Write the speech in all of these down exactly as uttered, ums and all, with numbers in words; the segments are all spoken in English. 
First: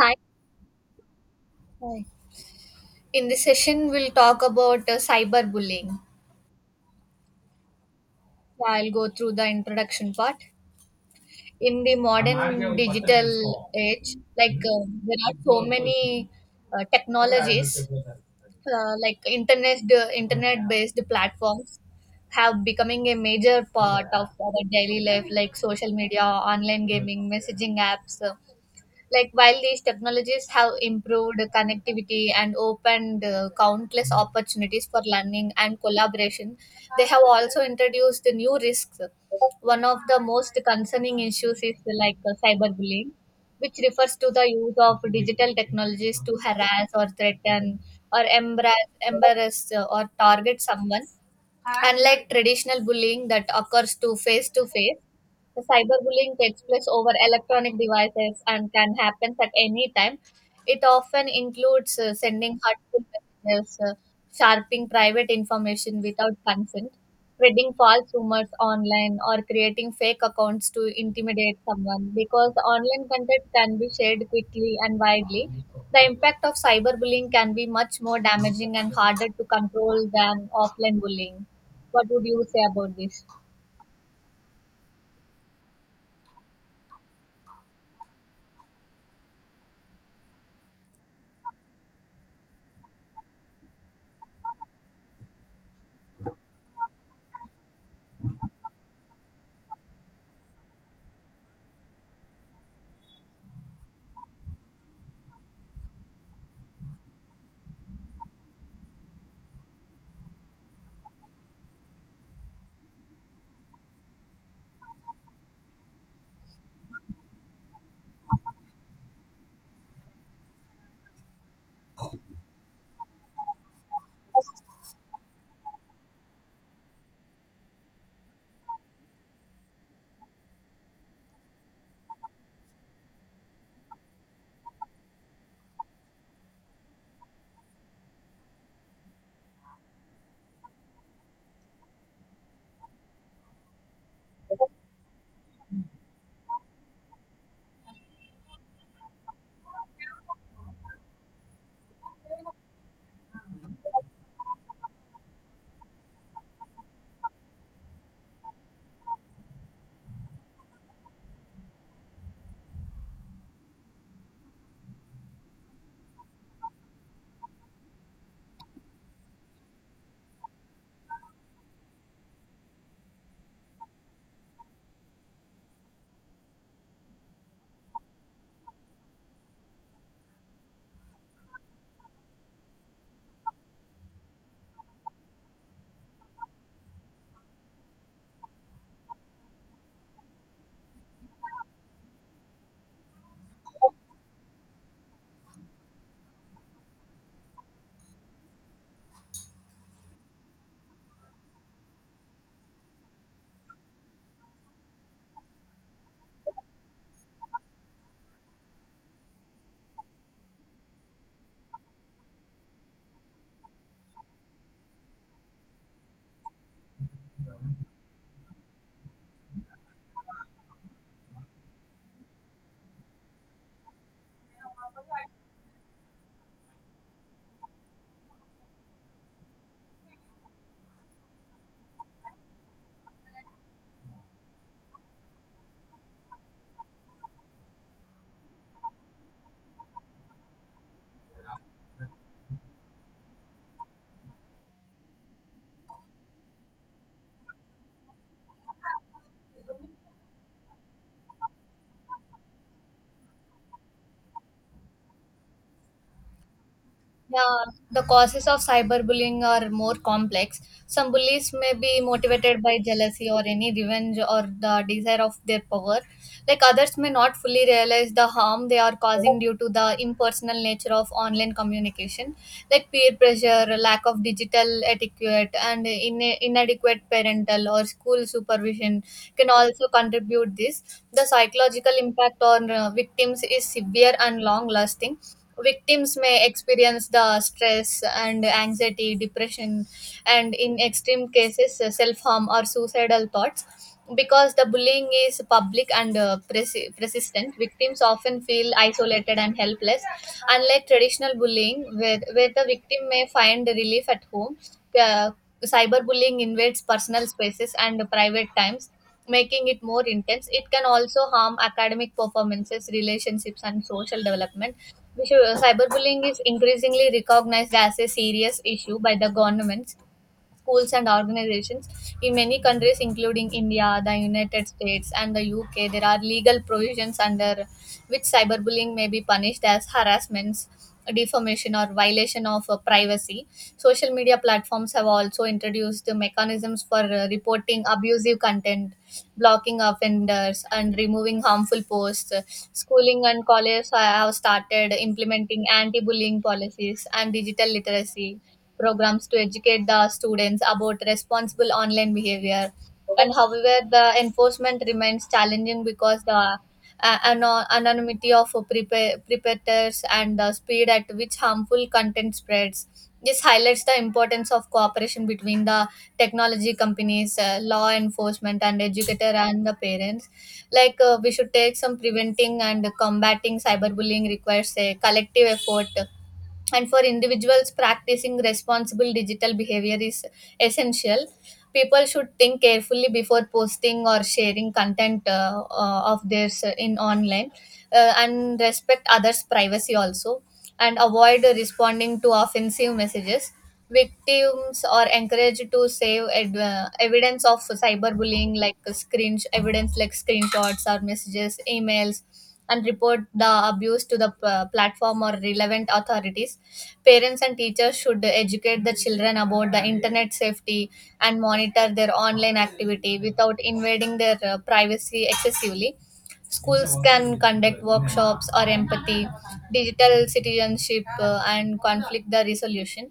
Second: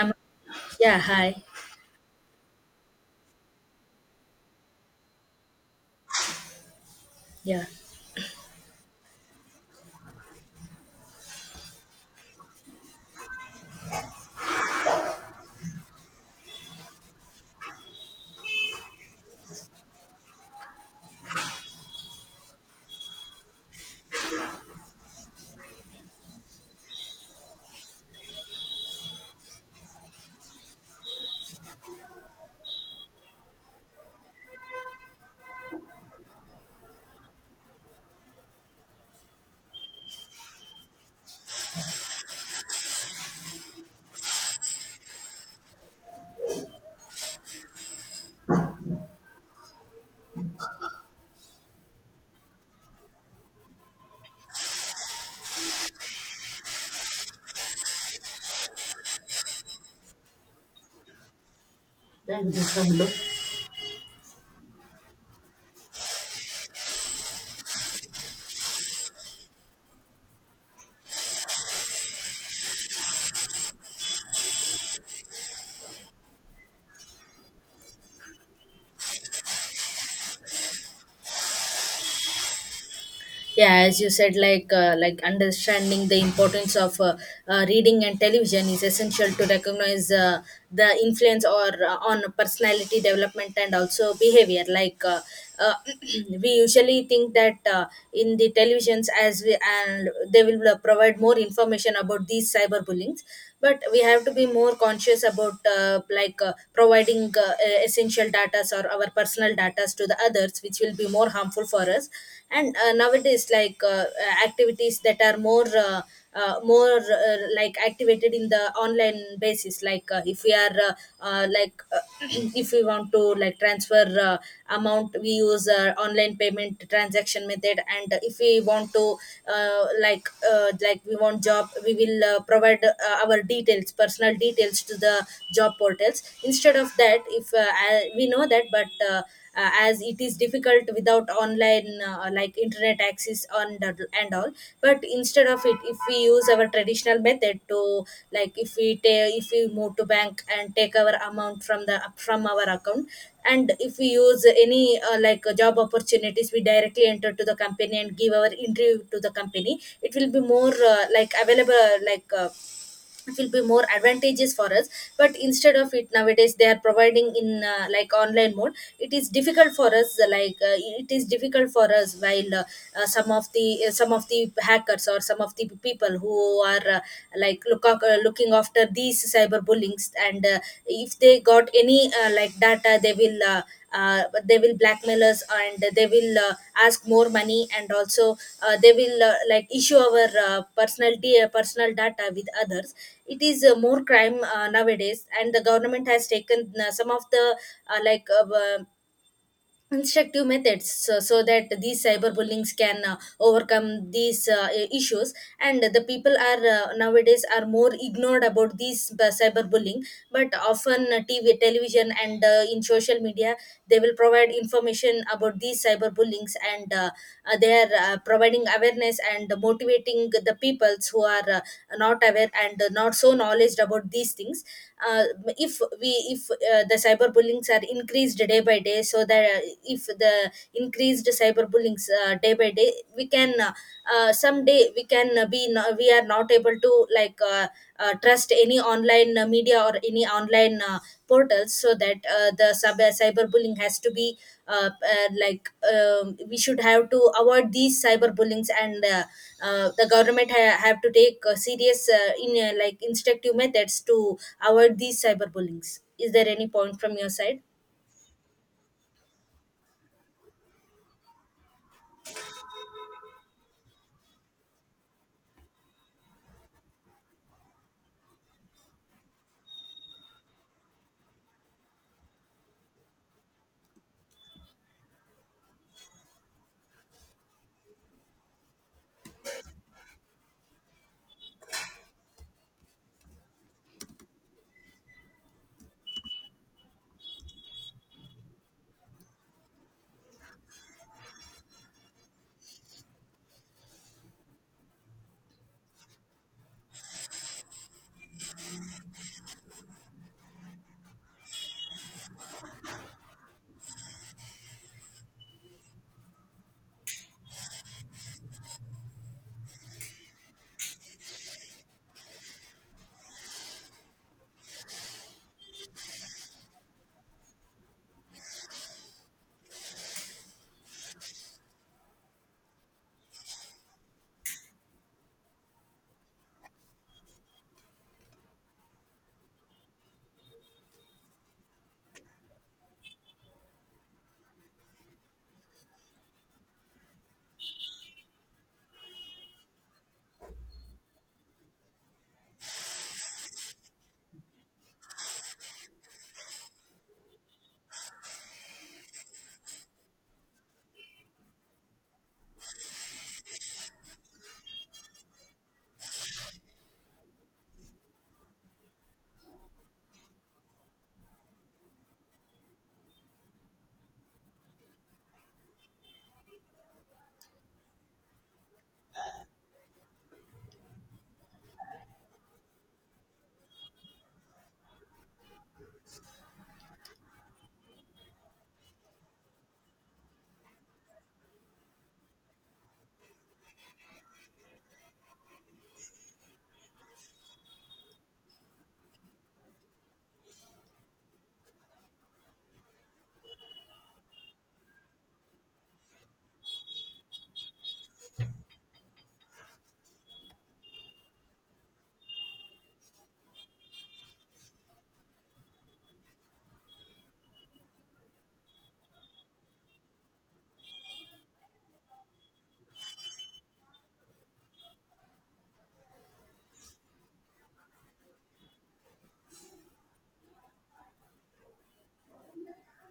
Um, yeah, hi. Hi. In this session, we'll talk about uh, cyberbullying. Yeah. So I'll go through the introduction part. In the modern digital age, like uh, there are so many uh, technologies, uh, like internet internet based platforms have becoming a major part of our daily life, like social media, online gaming, messaging apps. uh, Like, while these technologies have improved connectivity and opened uh, countless opportunities for learning and collaboration, they have also introduced new risks. One of the most concerning issues is like uh, cyberbullying, which refers to the use of digital technologies to harass or threaten or embarrass, embarrass uh, or target someone, unlike traditional bullying that occurs to face to face. The cyberbullying takes place over electronic devices and can happen at any time. It often includes uh, sending hurtful messages, uh, sharping private information without consent, spreading false rumors online, or creating fake accounts to intimidate someone. Because online content can be shared quickly and widely, the impact of cyberbullying can be much more damaging and harder to control than offline bullying. What would you say about this? Yeah, as you said, like uh, like understanding the importance of uh, uh, reading and television is essential to recognize uh, the influence or uh, on personality development and also behavior. Like uh, uh, we usually think that uh, in the televisions as we and they will uh, provide more information about these cyberbullyings, but we have to be more conscious about uh, like uh, providing uh, essential data or our personal data us to the others, which will be more harmful for us. And uh, nowadays like uh, uh, activities that are more uh, uh, more uh, like activated in the online basis, like uh, if we are uh, uh, like uh, if we want to like transfer uh, amount, we use uh, online payment transaction method. And if we want to uh, like uh, like we want job, we will uh, provide uh, our details, personal details, to the job portals. Instead of that, if uh, I, we know that, but uh, uh, as it is difficult without online uh, like internet access and and all. But instead of it, if we use our traditional method to like if we take, if we move to bank and take our amount from the from our account, and if we use any uh, like uh, job opportunities, we directly enter to the company and give our interview to the company, it will be more uh, like available like uh, it will be more advantageous for us. But instead of it, nowadays they are providing in uh, like online mode. It is difficult for us uh, like uh, it is difficult for us while uh, uh, some of the uh, some of the hackers or some of the people who are uh, like look uh, looking after these cyber bullings. And uh, if they got any uh, like data, they will uh, uh, they will blackmail us and they will uh, ask more money, and also uh, they will uh, like issue our uh, personal uh, personal data with others. It is uh, more crime uh, nowadays, and the government has taken uh, some of the uh, like uh, instructive methods, so, so that these cyberbullyings can uh, overcome these uh, i- issues. And the people are uh, nowadays are more ignored about these b- cyberbullying, but often uh, TV, television, and uh, in social media, they will provide information about these cyberbullyings. And uh, uh, they are uh, providing awareness and motivating the peoples who are uh, not aware and not so knowledge about these things. uh, if we if uh, the cyberbullyings are increased day by day, so that uh, if the increased cyberbullyings uh, day by day, we can uh, uh, someday we can uh, be no- we are not able to like uh, uh, trust any online uh, media or any online uh, portals. So that uh, the sub- cyberbullying has to be uh, uh, like um, we should have to avoid these cyberbullyings. And uh, uh, the government ha- have to take uh, serious uh, in uh, like instructive methods to avoid these cyberbullyings. Is there any point from your side? Yeah, the causes of cyberbullying are more complex. Some bullies may be motivated by jealousy or any revenge or the desire of their power. Like others may not fully realize the harm they are causing due to the impersonal nature of online communication, like peer pressure, lack of digital etiquette, and in- inadequate parental or school supervision can also contribute this. The psychological impact on uh, victims is severe and long lasting. Victims may experience the stress and anxiety depression, and in extreme cases uh, self-harm or suicidal thoughts. Because the bullying is public and uh, persi- persistent, victims often feel isolated and helpless, unlike traditional bullying where, where the victim may find relief at home. uh, Cyberbullying invades personal spaces and private times, making it more intense. It can also harm academic performances, relationships, and social development, because cyberbullying is increasingly recognized as a serious issue by the governments, schools and organizations. In many countries, including India, the United States, and the U K, there are legal provisions under which cyberbullying may be punished as harassments, defamation, or violation of uh, privacy. Social media platforms have also introduced the mechanisms for uh, reporting abusive content, blocking offenders, and removing harmful posts. Schooling and colleges have started implementing anti bullying policies and digital literacy programs to educate the students about responsible online behavior. And however, the enforcement remains challenging because the uh, ano- anonymity of prepa- preparators and the speed at which harmful content spreads. This highlights the importance of cooperation between the technology companies, uh, law enforcement, and educator and the parents. Like uh, we should take some preventing and combating cyberbullying requires a collective effort, and for individuals practicing responsible digital behavior is essential. People should think carefully before posting or sharing content uh, uh, of theirs uh, in online, uh, and respect others privacy also, and avoid responding to offensive messages. Victims are encouraged to save ed- uh, evidence of cyberbullying like screen evidence like screenshots or messages emails, and report the abuse to the uh, platform or relevant authorities. Parents and teachers should educate the children about the internet safety and monitor their online activity without invading their uh, privacy excessively. Schools can conduct workshops or empathy, digital citizenship, uh, and conflict the resolution.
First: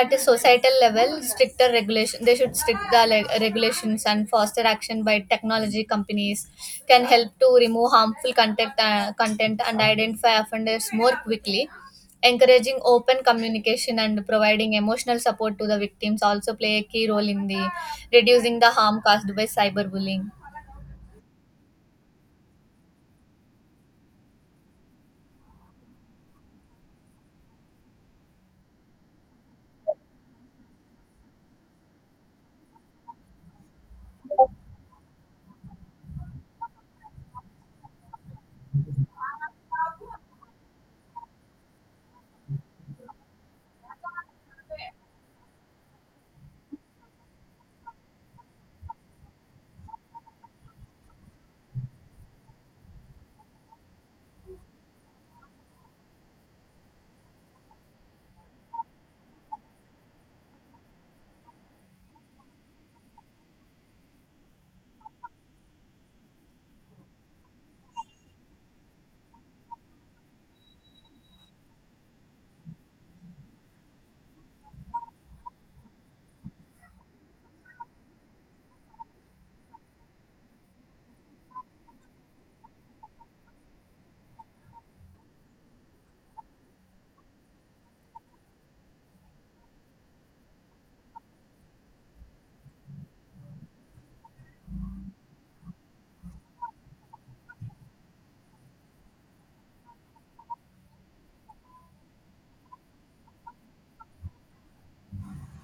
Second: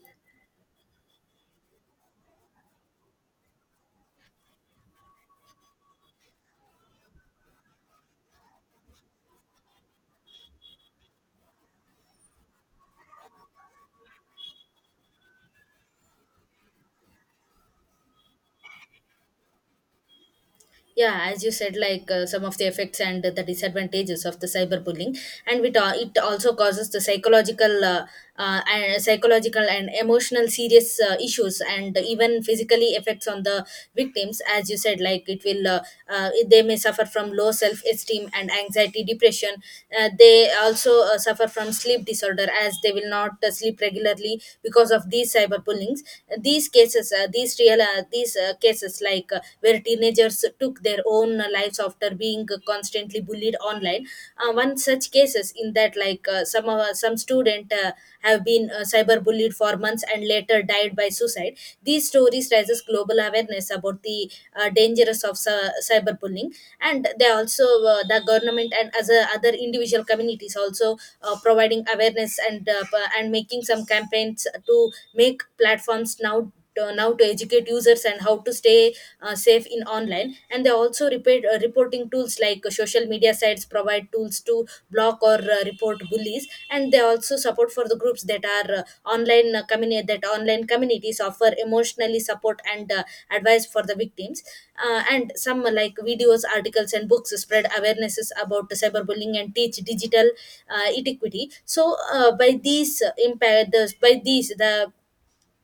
At a societal level, stricter regulation, they should strict the le- regulations and faster action by technology companies can help to remove harmful content, uh, content and identify offenders more quickly. Encouraging open communication and providing emotional support to the victims also play a key role in the reducing the harm caused by cyberbullying. Yeah, as you said, like uh, some of the effects and the disadvantages of the cyberbullying, and it, al- it also causes the psychological uh, uh, and psychological and emotional serious uh, issues and even physically effects on the victims. As you said, like it will uh, uh, they may suffer from low self esteem and anxiety depression. Uh, they also uh, suffer from sleep disorder as they will not uh, sleep regularly because of these cyberbullying. These cases, uh, these real uh, these uh, cases like uh, where teenagers took their own uh, lives after being uh, constantly bullied online. Uh, one such cases in that like uh, some of some student uh, have been uh, cyberbullied for months and later died by suicide. These stories raises global awareness about the uh, dangers of cy- cyberbullying. And they also uh, the government and other other individual communities also uh, providing awareness and uh, p- and making some campaigns to make platforms now to, now to educate users and how to stay uh, safe in online. And they also repeat, uh, reporting tools like social media sites provide tools to block or uh, report bullies, and they also support for the groups that are uh, online uh, communi- that online communities offer emotionally support and uh, advice for the victims. Uh, and some uh, like videos, articles, and books spread awarenesses about the cyberbullying and teach digital uh, etiquity. So uh, by these uh, impact the, by these the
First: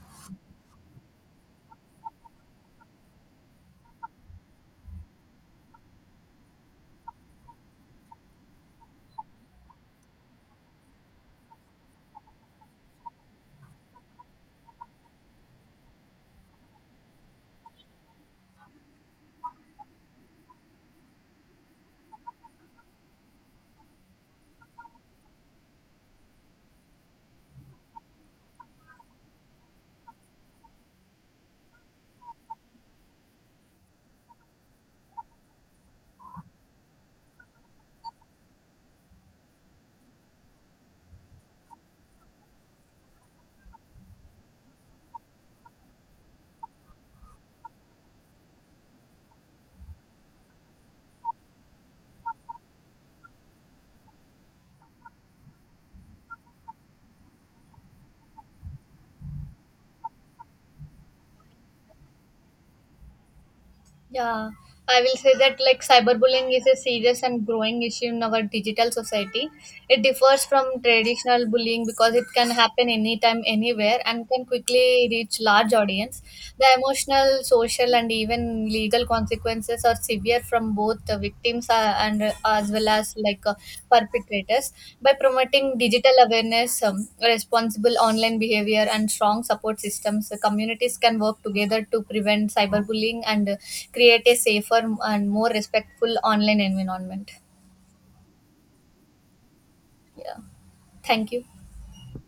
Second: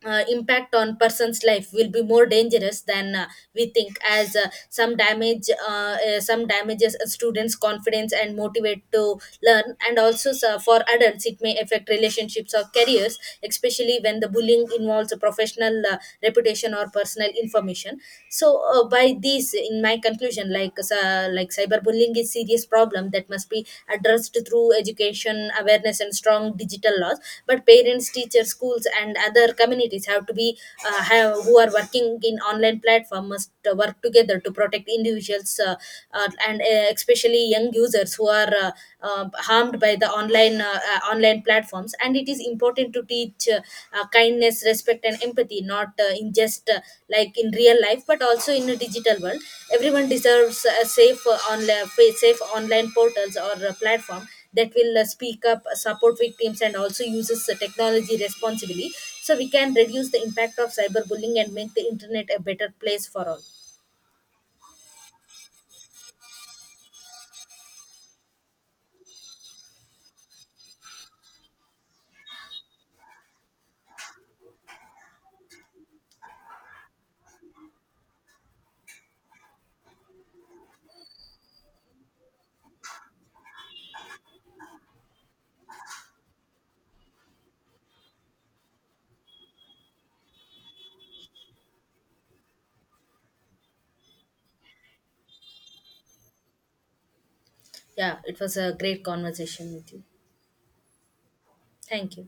uh, impact on person's life will be more dangerous than uh, we think. As uh, some damage uh, uh, some damages a students confidence and motivate to learn. And also so for adults it may affect relationships or careers, especially when the bullying involves a professional uh, reputation or personal information. So uh, by these, in my conclusion, like uh, uh, like cyberbullying is serious problem that must be addressed through education, awareness, and strong digital laws. But parents, teachers, schools, and other communities have to be uh, have, who are working in online platform must uh, work together to protect individuals, uh, uh, and uh, especially young users, who are uh, uh, harmed by the online uh, uh, online platforms. And it is important to teach uh, uh, kindness, respect, and empathy, not uh, in just uh, like in real life, but also in a digital world. Everyone deserves a safe uh, online safe online portals or a platform, that will uh, speak up, support victims, and also uses the technology responsibly. So we can reduce the impact of cyberbullying and make the internet a better place for all. Yeah, I will say that like cyberbullying is a serious and growing issue in our digital society. It differs from traditional bullying because it can happen anytime, anywhere, and can quickly reach large audience. The emotional, social, and even legal consequences are severe from both the victims are, and uh, as well as like uh, perpetrators. By promoting digital awareness, um, responsible online behavior and strong support systems, the communities can work together to prevent cyberbullying and uh, create a safer and more respectful online environment. Yeah, it was a great conversation with you. Yeah, thank you. Thank you.